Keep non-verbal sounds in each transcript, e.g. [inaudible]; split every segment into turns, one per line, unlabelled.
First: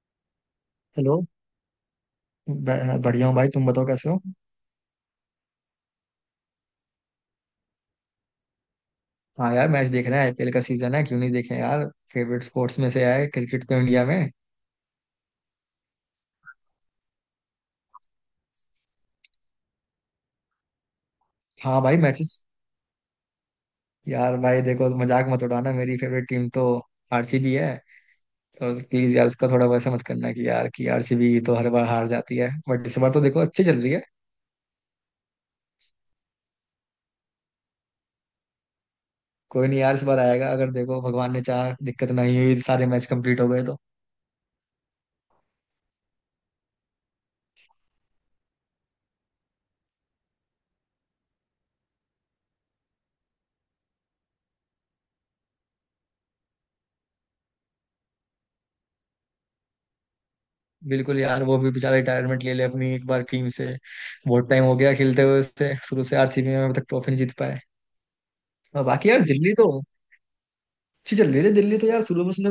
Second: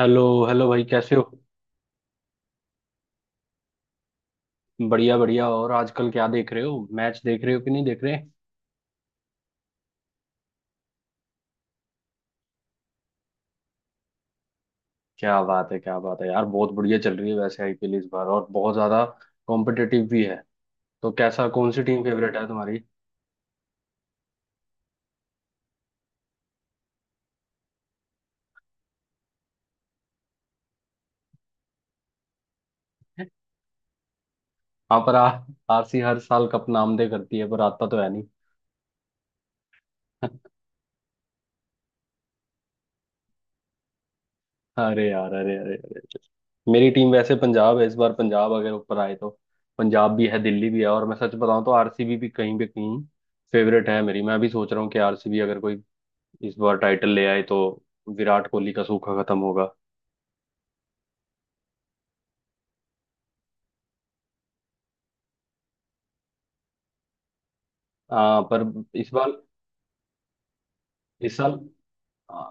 Hello hello भाई कैसे
hello.
हो।
बढ़िया हूँ भाई, तुम बताओ कैसे हो।
बढ़िया बढ़िया। और आजकल क्या देख रहे हो, मैच देख रहे हो कि नहीं देख रहे।
हाँ यार, मैच देख रहे हैं, आईपीएल का सीजन है, क्यों नहीं देखें यार। फेवरेट स्पोर्ट्स में से है क्रिकेट, तो इंडिया में।
क्या बात है यार, बहुत बढ़िया चल रही है वैसे आईपीएल इस बार, और बहुत ज्यादा कॉम्पिटिटिव भी है। तो कैसा कौन
हाँ
सी
भाई,
टीम फेवरेट
मैचेस।
है तुम्हारी।
यार भाई देखो, मजाक मत उड़ाना, मेरी फेवरेट टीम तो आरसीबी है। तो प्लीज यार उसका थोड़ा वैसा मत करना कि यार कि आरसीबी तो हर बार हार जाती है, बट इस बार तो देखो अच्छी चल रही है।
हाँ पर आरसी हर साल कप नामदे करती है पर आता तो है नहीं।
कोई नहीं यार, इस बार
[laughs]
आएगा, अगर देखो भगवान ने चाहा, दिक्कत नहीं हुई, सारे मैच कंप्लीट हो गए तो।
अरे यार, अरे अरे अरे मेरी टीम वैसे पंजाब है, इस बार पंजाब अगर ऊपर आए तो। पंजाब भी है, दिल्ली भी है, और मैं सच बताऊं तो आरसीबी भी कहीं पे कहीं फेवरेट है मेरी। मैं भी सोच रहा हूँ कि आरसीबी अगर कोई इस बार टाइटल ले आए तो विराट कोहली का सूखा खत्म होगा।
बिल्कुल यार, वो भी बेचारा रिटायरमेंट ले ले अपनी एक बार टीम से। बहुत टाइम हो गया खेलते हुए उससे, शुरू से आरसीबी में, अब तक ट्रॉफी नहीं जीत पाए।
पर
और बाकी
इस
यार
बार,
दिल्ली तो अच्छी चल
इस
रही थी,
साल
दिल्ली तो यार शुरू में
आ,
उसने।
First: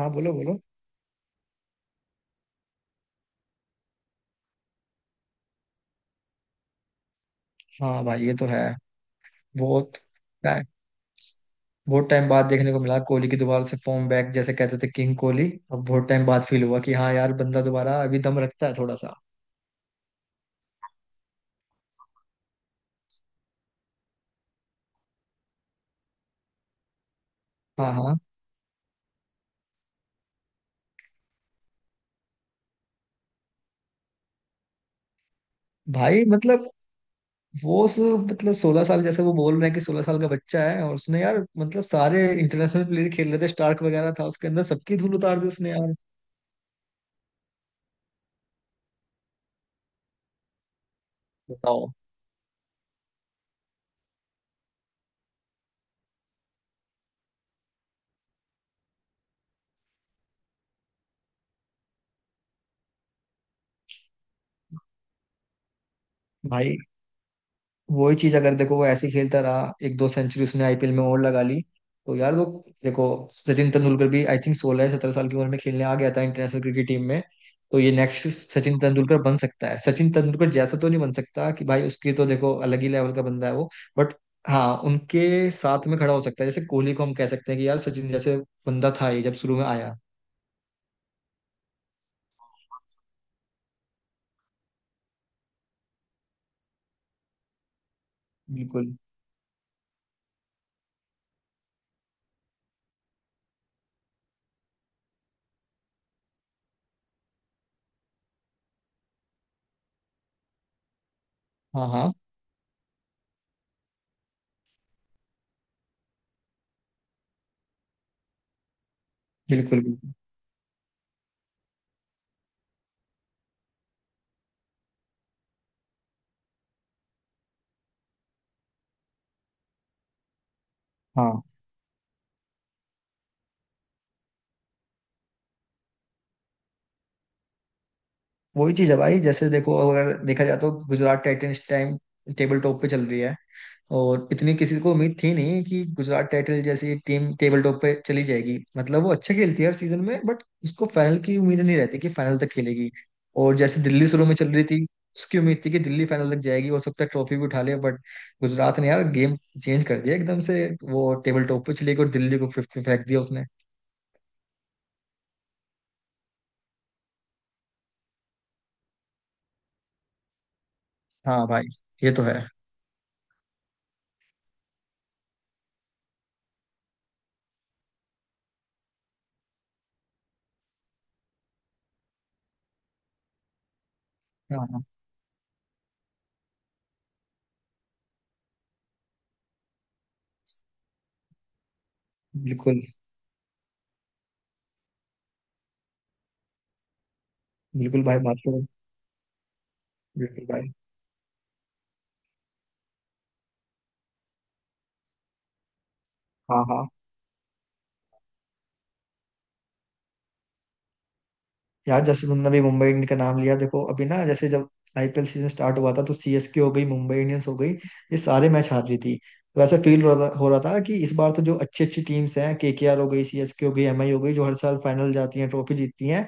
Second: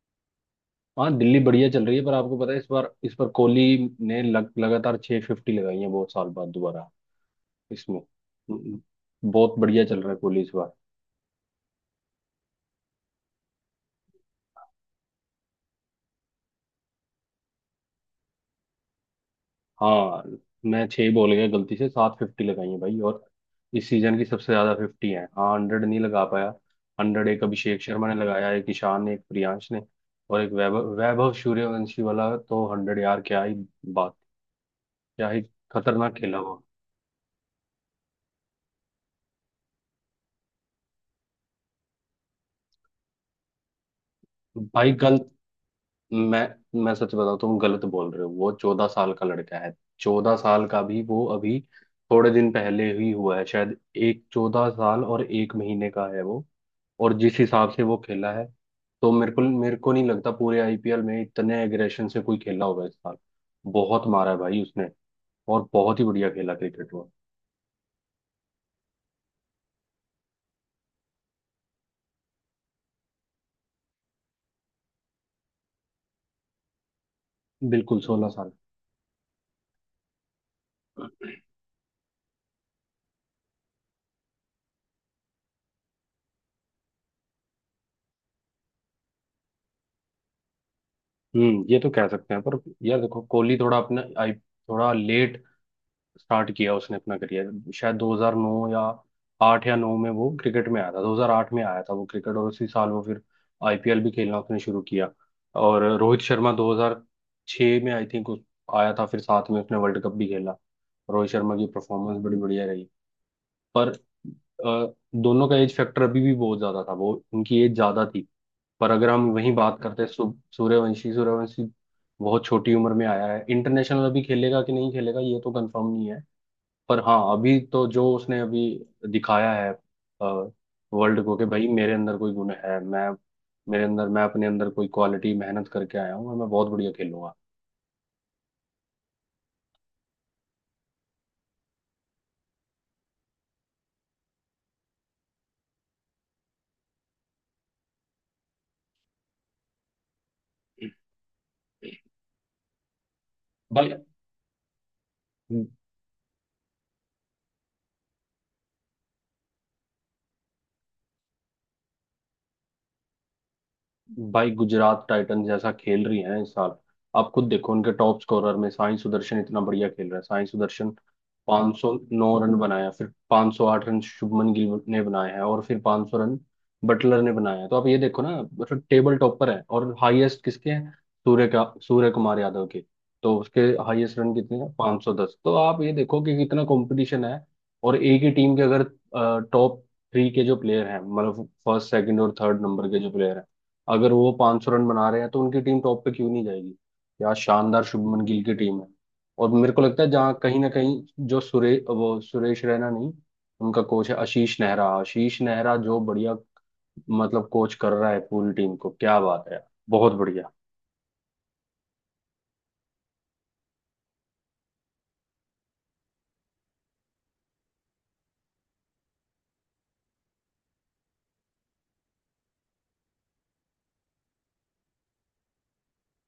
हाँ, बोलो बोलो।
हाँ दिल्ली बढ़िया चल रही है। पर आपको पता है इस बार, इस बार कोहली ने लगातार 6 फिफ्टी लगाई है बहुत साल बाद दोबारा इसमें।
हाँ भाई ये तो है।
बहुत बढ़िया
बहुत
चल रहा है कोहली इस बार।
बहुत टाइम बाद देखने को मिला कोहली की दोबारा से फॉर्म बैक। जैसे कहते थे किंग कोहली, अब बहुत टाइम बाद फील हुआ कि हाँ यार बंदा दोबारा अभी दम रखता है थोड़ा सा।
हाँ मैं छह बॉल गया गलती से, 7 फिफ्टी लगाई है भाई, और इस सीजन की सबसे ज्यादा फिफ्टी है। हाँ हंड्रेड नहीं लगा पाया। हंड्रेड एक अभिषेक
हाँ
शर्मा ने
हाँ।
लगाया, एक ईशान ने, एक प्रियांश ने, और एक वैभव, वैभव सूर्यवंशी वाला। तो हंड्रेड यार, क्या ही बात, क्या ही खतरनाक
भाई
खेला वो।
मतलब, वो उस मतलब 16 साल, जैसे वो बोल रहे हैं कि 16 साल का बच्चा है, और उसने यार मतलब सारे इंटरनेशनल प्लेयर खेल रहे थे, स्टार्क वगैरह था उसके अंदर,
भाई
सबकी धूल
गलत,
उतार दी उसने यार।
मैं मैं सच बताऊं तुम गलत बोल रहे हो, वो 14 साल का लड़का है। 14 साल का भी वो अभी
बताओ।
थोड़े दिन पहले ही हुआ है शायद, एक 14 साल और 1 महीने का है वो। और जिस हिसाब से वो खेला है, तो मेरे को नहीं लगता पूरे आईपीएल में इतने एग्रेशन से कोई खेला होगा इस साल। बहुत मारा है भाई उसने, और बहुत ही बढ़िया खेला
भाई
क्रिकेट वो।
वही चीज, अगर देखो वो ऐसे ही खेलता रहा, एक दो सेंचुरी उसने आईपीएल में और लगा ली, तो यार वो देखो, सचिन तेंदुलकर भी आई थिंक 16-17 साल की उम्र में खेलने आ गया था इंटरनेशनल क्रिकेट टीम में। तो ये
बिल्कुल
नेक्स्ट
16 साल।
सचिन तेंदुलकर बन सकता है। सचिन तेंदुलकर जैसा तो नहीं बन सकता, कि भाई उसकी तो देखो अलग ही लेवल का बंदा है वो। बट हाँ, उनके साथ में खड़ा हो सकता है, जैसे कोहली को हम कह सकते हैं कि यार सचिन जैसे बंदा था ये जब शुरू में आया।
हम्म, ये तो कह सकते हैं, पर यार देखो कोहली थोड़ा अपना आई थोड़ा लेट स्टार्ट किया उसने अपना करियर, शायद 2009 या
बिल्कुल।
आठ या नौ में वो क्रिकेट में आया था। 2008 में आया था वो क्रिकेट, और उसी साल वो फिर आईपीएल भी खेलना उसने शुरू किया। और रोहित शर्मा 2006 में आई थिंक आया था, फिर साथ में उसने वर्ल्ड कप भी खेला। रोहित शर्मा की
हाँ हाँ।
परफॉर्मेंस बड़ी बढ़िया रही। पर अ, दोनों का एज फैक्टर अभी भी बहुत ज्यादा था, वो उनकी एज ज्यादा थी। पर अगर हम वही बात
बिल्कुल
करते हैं
बिल्कुल।
सूर्यवंशी, सूर्यवंशी बहुत छोटी उम्र में आया है। इंटरनेशनल अभी खेलेगा कि नहीं खेलेगा ये तो कंफर्म नहीं है, पर हाँ अभी तो जो उसने अभी दिखाया है वर्ल्ड को
हाँ
कि भाई मेरे अंदर कोई गुण है, मैं अपने अंदर कोई क्वालिटी मेहनत करके आया हूँ और मैं बहुत बढ़िया खेलूंगा।
वही चीज है भाई, जैसे देखो अगर देखा जाए तो Gujarat Titans time table top पे चल रही है, और इतनी किसी को उम्मीद थी नहीं कि गुजरात टाइटंस जैसी टीम टेबल टॉप पे चली जाएगी। मतलब वो अच्छा खेलती है हर सीजन में, बट उसको फाइनल की उम्मीद नहीं रहती कि फाइनल तक खेलेगी। और जैसे
भाई
दिल्ली शुरू में चल रही थी, उसकी उम्मीद थी कि दिल्ली फाइनल तक जाएगी, हो सकता है ट्रॉफी भी उठा ले, बट गुजरात ने यार गेम चेंज कर दिया एकदम से। वो टेबल टॉप पे चली गई और दिल्ली को फिफ्थ में फेंक दिया उसने।
भाई गुजरात टाइटंस जैसा खेल रही हैं इस साल, आप खुद देखो। उनके टॉप स्कोरर में साई सुदर्शन इतना बढ़िया खेल रहा है, साई सुदर्शन
हाँ भाई ये तो है।
509 रन बनाया। फिर 508 रन शुभमन गिल ने बनाए हैं, और फिर 500 रन बटलर ने बनाए हैं। तो आप ये देखो ना, मतलब टेबल टॉपर है। और हाईएस्ट किसके हैं, सूर्य का, सूर्य कुमार यादव के। तो उसके हाईएस्ट रन कितने
हाँ
हैं,
हाँ,
510। तो आप ये देखो कि कितना कंपटीशन है। और एक ही टीम के अगर टॉप थ्री के जो प्लेयर हैं, मतलब फर्स्ट सेकंड और थर्ड
बिल्कुल
नंबर के जो प्लेयर हैं, अगर वो 500 रन बना रहे हैं तो उनकी टीम टॉप पे क्यों नहीं जाएगी। क्या शानदार
बिल्कुल। भाई
शुभमन
बात
गिल की
करो।
टीम है। और मेरे को लगता है जहाँ
बिल्कुल
कहीं ना
भाई।
कहीं जो सुरे, वो सुरेश रैना नहीं, उनका कोच है आशीष नेहरा। आशीष नेहरा जो बढ़िया
हाँ हाँ।
मतलब कोच कर रहा है पूरी टीम को, क्या बात है यार, बहुत बढ़िया।
यार जैसे तुमने अभी मुंबई इंडियंस का नाम लिया, देखो अभी ना, जैसे जब आईपीएल सीजन स्टार्ट हुआ था, तो सीएसके हो गई, मुंबई इंडियंस हो गई, ये सारे मैच हार रही थी। तो ऐसा फील हो रहा था कि इस बार तो जो अच्छी अच्छी टीम्स हैं, केकेआर हो गई, सीएसके हो गई, एमआई हो गई, जो हर साल फाइनल जाती हैं, ट्रॉफी जीतती हैं,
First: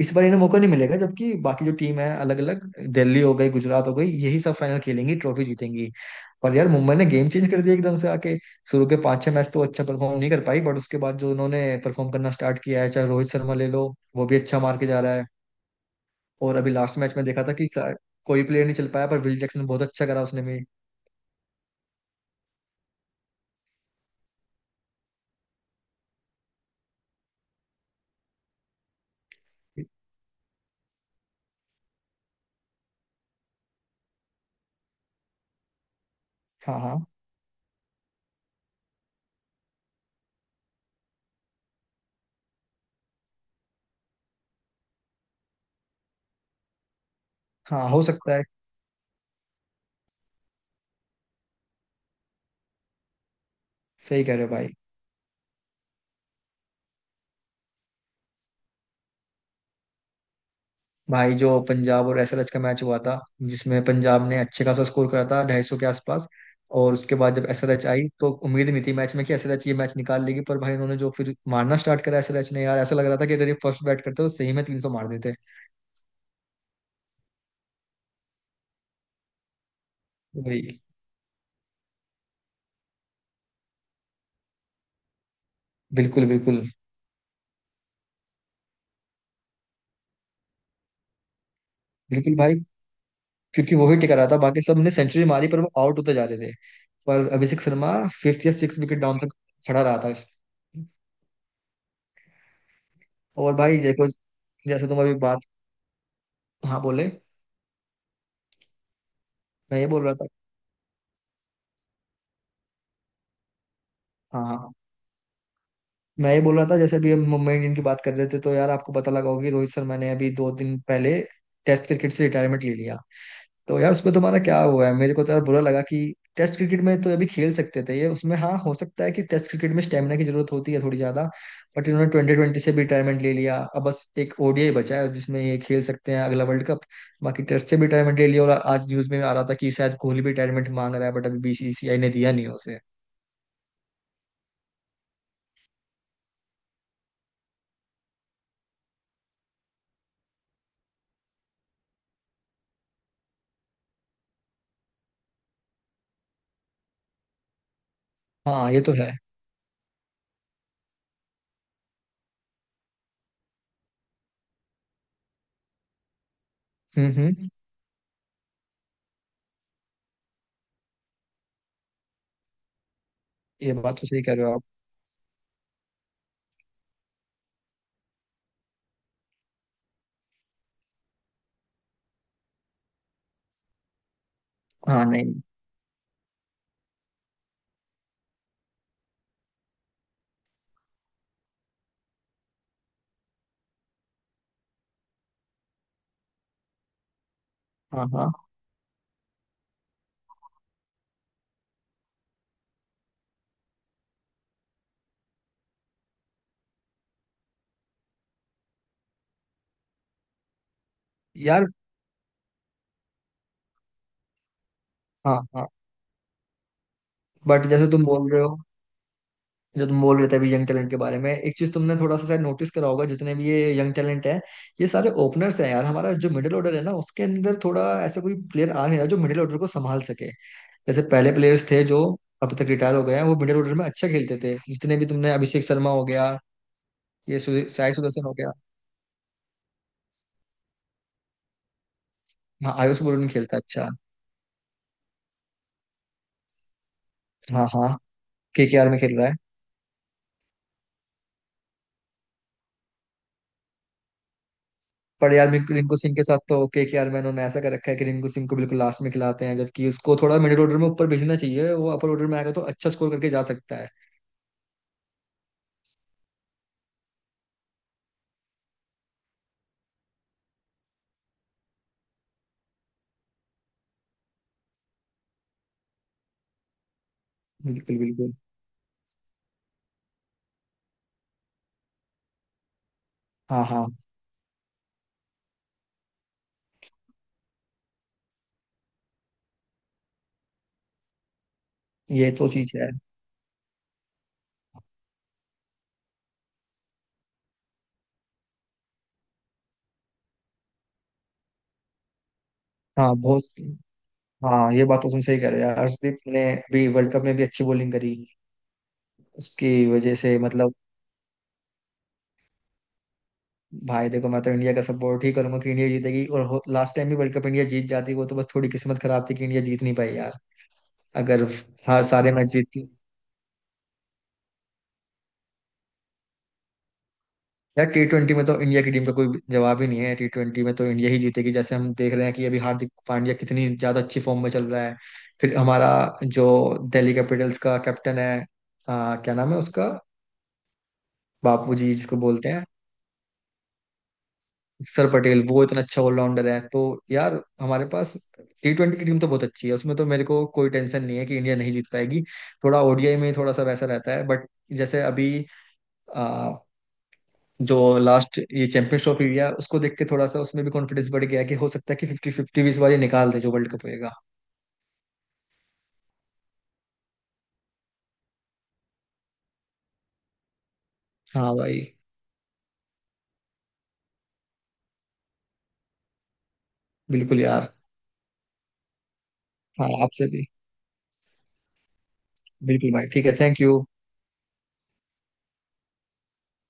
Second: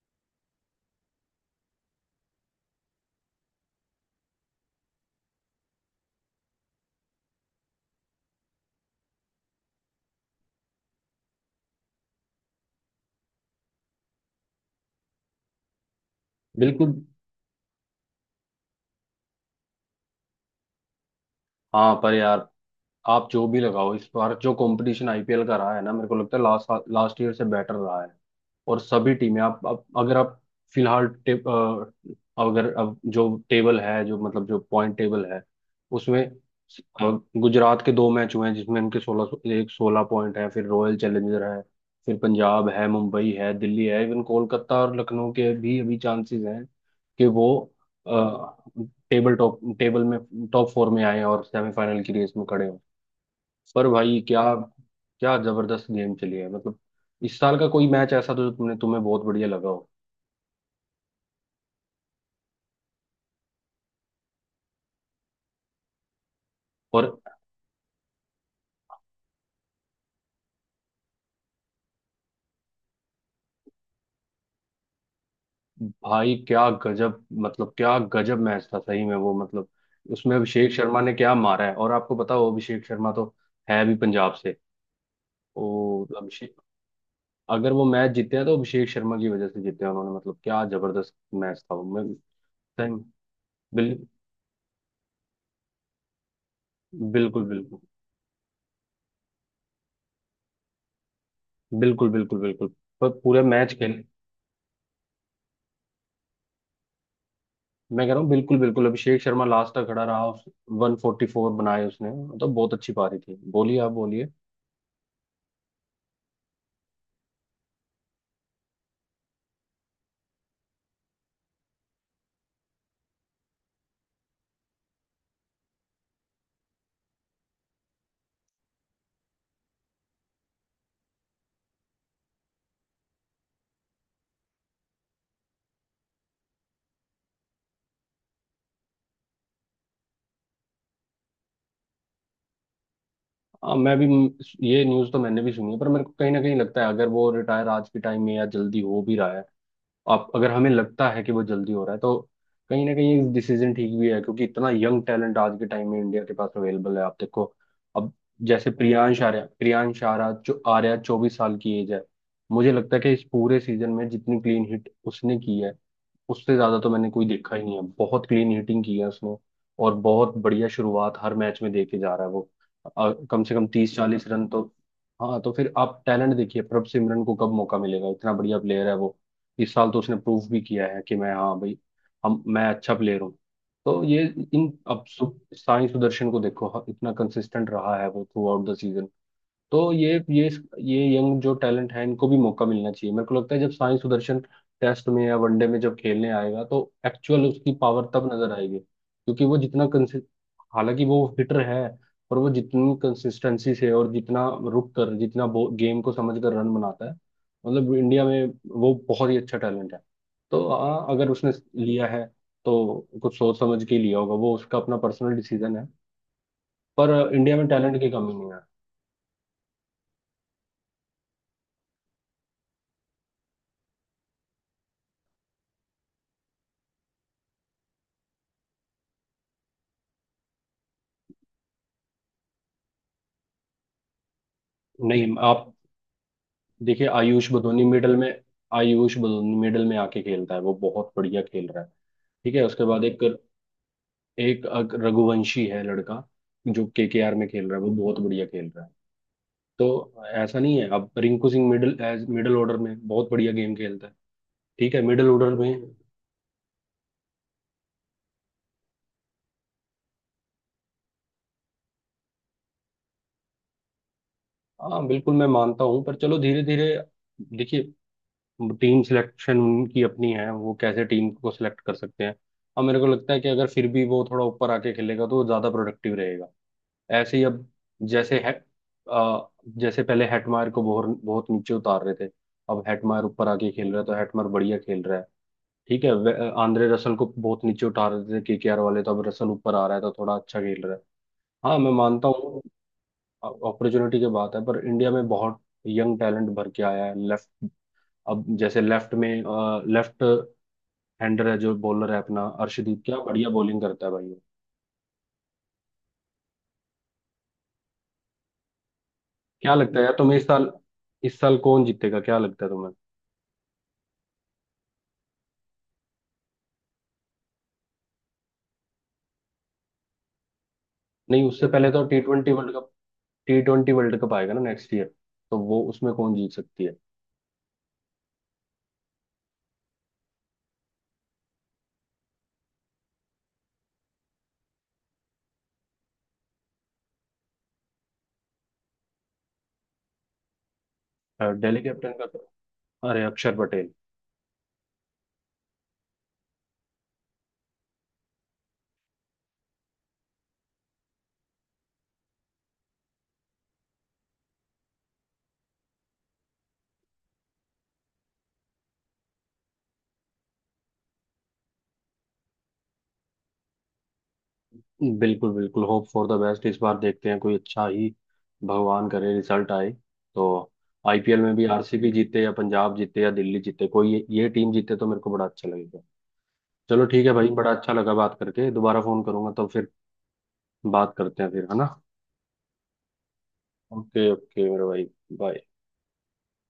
इस बार इन्हें मौका नहीं मिलेगा। जबकि बाकी जो टीम है अलग अलग, दिल्ली हो गई, गुजरात हो गई, यही सब फाइनल खेलेंगी, ट्रॉफी जीतेंगी। पर यार मुंबई ने गेम चेंज कर दिया एकदम से आके। शुरू के पांच छह मैच तो अच्छा परफॉर्म नहीं कर पाई, बट उसके बाद जो उन्होंने परफॉर्म करना स्टार्ट किया है, चाहे रोहित शर्मा ले लो, वो भी अच्छा मार के जा रहा है। और अभी
बिल्कुल।
लास्ट मैच में देखा था कि कोई प्लेयर नहीं चल पाया, पर विल जैक्सन बहुत अच्छा करा उसने भी।
हाँ पर यार आप जो भी लगाओ, इस बार जो कंपटीशन आईपीएल का रहा है ना, मेरे को लगता है लास्ट, लास्ट ईयर से बेटर रहा है। और सभी टीमें आप अगर आप फिलहाल अगर अब जो टेबल है, जो मतलब जो पॉइंट टेबल है उसमें,
हाँ हाँ
अ, गुजरात के दो मैच हुए हैं जिसमें उनके 16 पॉइंट है। फिर रॉयल चैलेंजर है, फिर पंजाब है, मुंबई है, दिल्ली है, इवन कोलकाता और लखनऊ के भी अभी चांसेस हैं कि वो
हाँ, हो सकता है।
टेबल में टॉप 4 में आए और सेमीफाइनल की रेस में खड़े हों। पर भाई
सही कह
क्या,
रहे हो भाई।
जबरदस्त गेम चली है मतलब। इस साल का कोई मैच ऐसा तो जो तुमने, तुम्हें बहुत बढ़िया लगा हो।
भाई जो पंजाब और एसएलएच का मैच हुआ था, जिसमें पंजाब ने अच्छे खासा स्कोर करा था 250 के आसपास, और
और
उसके बाद जब एसएलएच आई तो उम्मीद नहीं थी मैच में कि एसएलएच ये मैच निकाल लेगी, पर भाई उन्होंने जो फिर मारना स्टार्ट करा एसएलएच ने, यार ऐसा लग रहा था कि अगर ये फर्स्ट बैट करते तो सही में 300 मार देते।
भाई क्या गजब, मतलब क्या गजब मैच था सही में वो, मतलब उसमें अभिषेक
भाई।
शर्मा ने क्या मारा है। और आपको पता हो, अभिषेक शर्मा तो है भी पंजाब से। ओ
बिल्कुल
अभिषेक,
बिल्कुल
अगर वो मैच जीते हैं तो अभिषेक शर्मा की वजह से जीते हैं उन्होंने। मतलब क्या जबरदस्त मैच था वो, मैं
बिल्कुल। भाई,
सही।
क्योंकि वो ही
बिल,
टिका रहा था, बाकी सब ने सेंचुरी मारी पर वो आउट होते जा रहे थे। पर
बिल्कुल
अभिषेक
बिल्कुल
शर्मा फिफ्थ या सिक्स विकेट डाउन तक खड़ा रहा था।
बिल्कुल बिल्कुल बिल्कुल पर पूरे
और
मैच
भाई
खेल,
देखो, जैसे तुम अभी बात, हाँ बोले।
मैं कह रहा हूँ बिल्कुल, बिल्कुल अभिषेक शर्मा लास्ट
मैं
तक
ये बोल
खड़ा
रहा
रहा,
था।
उस 144 बनाए उसने, मतलब बहुत अच्छी पारी थी। बोलिए आप, बोलिए।
हाँ हाँ हाँ। मैं ये बोल रहा था, जैसे अभी हम मुंबई इंडियन की बात कर रहे थे, तो यार आपको पता लगा होगा कि रोहित शर्मा ने अभी 2 दिन पहले टेस्ट क्रिकेट से रिटायरमेंट ले लिया। तो यार उसमें तुम्हारा क्या हुआ है, मेरे को तो यार बुरा लगा कि टेस्ट क्रिकेट में तो अभी खेल सकते थे ये, उसमें हाँ हो सकता है कि टेस्ट क्रिकेट में स्टेमिना की जरूरत होती है थोड़ी ज्यादा, बट इन्होंने ट्वेंटी ट्वेंटी से भी रिटायरमेंट ले लिया। अब बस एक ओडीआई बचा है जिसमें ये खेल सकते हैं, अगला वर्ल्ड कप। बाकी टेस्ट से भी रिटायरमेंट ले लिया, और आज न्यूज में आ रहा था कि शायद कोहली भी रिटायरमेंट मांग रहा है, बट अभी बीसीसीआई ने दिया नहीं है उसे।
हाँ, मैं भी ये न्यूज़ तो मैंने भी सुनी है। पर मेरे को कहीं ना कहीं लगता है, अगर वो रिटायर आज के टाइम में या जल्दी हो भी रहा है, आप अगर हमें लगता है कि वो जल्दी हो रहा है, तो कहीं ना कहीं डिसीजन ठीक भी है। क्योंकि इतना यंग टैलेंट आज के टाइम में इंडिया के पास अवेलेबल है, आप देखो अब।
हाँ
जैसे
ये तो है।
प्रियांश आर्या, प्रियांश आर्या जो आर्या 24 साल की एज है, मुझे लगता है कि इस पूरे सीजन में जितनी क्लीन हिट उसने की है, उससे ज्यादा तो मैंने कोई
हम्म।
देखा ही नहीं है। बहुत क्लीन हिटिंग की है उसने, और बहुत बढ़िया शुरुआत हर मैच में दे के जा रहा है वो। कम से कम
ये
तीस
बात तो सही
चालीस
कह रहे
रन
हो
तो।
आप।
हाँ तो फिर आप टैलेंट देखिए, प्रभ सिमरन को कब मौका मिलेगा, इतना बढ़िया प्लेयर है वो। इस साल तो उसने प्रूव भी किया है कि मैं, हाँ भाई, हम मैं अच्छा प्लेयर हूँ। तो ये इन, अब
हाँ नहीं।
साई सुदर्शन को देखो, इतना कंसिस्टेंट रहा है वो थ्रू आउट द सीजन। तो ये यंग जो टैलेंट है इनको भी मौका मिलना चाहिए। मेरे को लगता है जब साई सुदर्शन टेस्ट में या वनडे में जब खेलने आएगा, तो एक्चुअल उसकी पावर
हाँ
तब
हाँ
नजर आएगी। क्योंकि वो जितना कंसि, हालांकि वो हिटर है, पर वो जितनी कंसिस्टेंसी से और जितना रुक कर, जितना गेम को समझ कर रन बनाता है, मतलब इंडिया में वो बहुत ही अच्छा टैलेंट है। तो हाँ, अगर उसने
यार।
लिया है तो कुछ सोच समझ के ही लिया होगा, वो उसका अपना पर्सनल
हाँ हाँ।
डिसीजन है। पर इंडिया में
बट जैसे
टैलेंट
तुम
की
बोल
कमी
रहे
नहीं
हो,
है।
जो तुम बोल रहे थे अभी यंग टैलेंट के बारे में, एक चीज तुमने थोड़ा सा शायद नोटिस करा होगा, जितने भी ये यंग टैलेंट है, ये सारे ओपनर्स हैं यार। हमारा जो मिडिल ऑर्डर है ना, उसके अंदर थोड़ा ऐसा कोई प्लेयर आ नहीं रहा जो मिडिल ऑर्डर को संभाल सके। जैसे पहले प्लेयर्स थे जो अब तक रिटायर हो गए हैं, वो मिडिल ऑर्डर में अच्छा खेलते थे। जितने भी, तुमने
नहीं
अभिषेक
आप
शर्मा हो गया,
देखिए,
ये साई सुदर्शन हो गया।
आयुष बदोनी मिडल में आके खेलता है, वो बहुत बढ़िया खेल रहा है। ठीक है,
हाँ
उसके
आयुष
बाद एक
बोरुन खेलता है, अच्छा।
एक रघुवंशी है लड़का, जो केकेआर में
हाँ
खेल रहा है
हाँ,
वो बहुत बढ़िया खेल रहा
केकेआर
है।
में खेल रहा है।
तो ऐसा नहीं है। अब Rinku Singh middle age, middle order में बहुत बढ़िया गेम खेलता है, ठीक है मिडल
पर यार
ऑर्डर
मेरे
में।
को रिंकू सिंह के साथ तो ओके कि यार, मैंने उन्होंने ऐसा कर रखा है कि रिंकू सिंह को बिल्कुल लास्ट में खिलाते हैं, जबकि उसको थोड़ा मिडिल ऑर्डर में ऊपर भेजना चाहिए, वो अपर ऑर्डर में आएगा तो अच्छा स्कोर करके जा सकता है।
हाँ बिल्कुल मैं मानता हूँ, पर चलो धीरे धीरे देखिए। टीम सिलेक्शन उनकी अपनी है, वो कैसे टीम को सिलेक्ट कर सकते हैं। अब मेरे को लगता है कि अगर फिर भी वो थोड़ा ऊपर आके खेलेगा तो वो ज्यादा प्रोडक्टिव रहेगा। ऐसे ही अब
बिल्कुल बिल्कुल।
जैसे है, आ, जैसे पहले हेटमायर को बहुत बहुत नीचे उतार रहे थे, अब हेटमायर ऊपर
हाँ
आके
हाँ,
खेल रहा है तो हेटमायर बढ़िया खेल रहा है। ठीक है। आंद्रे रसल को बहुत नीचे उठा रहे थे केकेआर वाले, तो अब रसल ऊपर आ रहा है तो थोड़ा अच्छा खेल रहा है। हाँ मैं मानता
ये तो
हूँ,
चीज है।
अपॉर्चुनिटी की बात है। पर इंडिया में बहुत यंग टैलेंट भर के आया है। लेफ्ट, अब जैसे लेफ्ट में, लेफ्ट हैंडर है जो बॉलर है अपना अर्शदीप,
हाँ
क्या
बहुत।
बढ़िया बॉलिंग करता है भाई वो।
हाँ, ये बात तो तुम सही कह रहे हो यार, हर्षदीप ने भी वर्ल्ड कप में भी अच्छी बॉलिंग करी, उसकी
क्या लगता है यार
वजह
तुम्हें
से
इस साल,
मतलब।
इस साल कौन जीतेगा, क्या लगता है तुम्हें।
भाई देखो, मैं तो इंडिया का सपोर्ट ही करूंगा कि इंडिया जीतेगी, और लास्ट टाइम भी वर्ल्ड कप इंडिया जीत जाती, वो तो बस थोड़ी किस्मत खराब थी कि इंडिया जीत नहीं पाई यार, अगर
नहीं, उससे पहले
हर
तो टी
सारे मैच
ट्वेंटी वर्ल्ड
जीत।
Cup, T twenty world cup आएगा ना नेक्स्ट ईयर, तो वो उसमें कौन जीत सकती है।
यार टी ट्वेंटी में तो इंडिया की टीम का कोई जवाब ही नहीं है, टी ट्वेंटी में तो इंडिया ही जीतेगी, जैसे हम देख रहे हैं कि अभी हार्दिक पांड्या कितनी ज्यादा अच्छी फॉर्म में चल रहा है। फिर हमारा जो दिल्ली कैपिटल्स का कैप्टन है, क्या नाम है उसका, बापू
दिल्ली
जी
कैपिटन
जिसको
का तो,
बोलते हैं,
अरे अक्षर पटेल।
सर पटेल, वो इतना अच्छा ऑलराउंडर है। तो यार हमारे पास टी ट्वेंटी की टीम तो बहुत अच्छी है, उसमें तो मेरे को कोई टेंशन नहीं है कि इंडिया नहीं जीत पाएगी। थोड़ा ओडीआई में थोड़ा सा वैसा रहता है, बट जैसे अभी जो लास्ट ये चैंपियंस ट्रॉफी हुई है, उसको देख के थोड़ा सा उसमें भी कॉन्फिडेंस बढ़ गया है, कि हो सकता है कि फिफ्टी फिफ्टी भी इस बार ये निकाल दे जो वर्ल्ड कप होएगा।
बिल्कुल बिल्कुल, होप फॉर द बेस्ट, इस बार देखते हैं कोई अच्छा ही, भगवान करे रिजल्ट आए। तो आईपीएल
हाँ
में भी
भाई।
आरसीबी जीते या पंजाब जीते या दिल्ली जीते, कोई ये टीम जीते तो मेरे को बड़ा अच्छा लगेगा। चलो ठीक है
बिल्कुल
भाई,
यार।
बड़ा अच्छा लगा बात करके, दोबारा फोन करूंगा तो फिर
हाँ आपसे भी।
बात करते हैं, फिर है ना।
बिल्कुल भाई, ठीक है, थैंक यू।
ओके ओके मेरे भाई, बाय।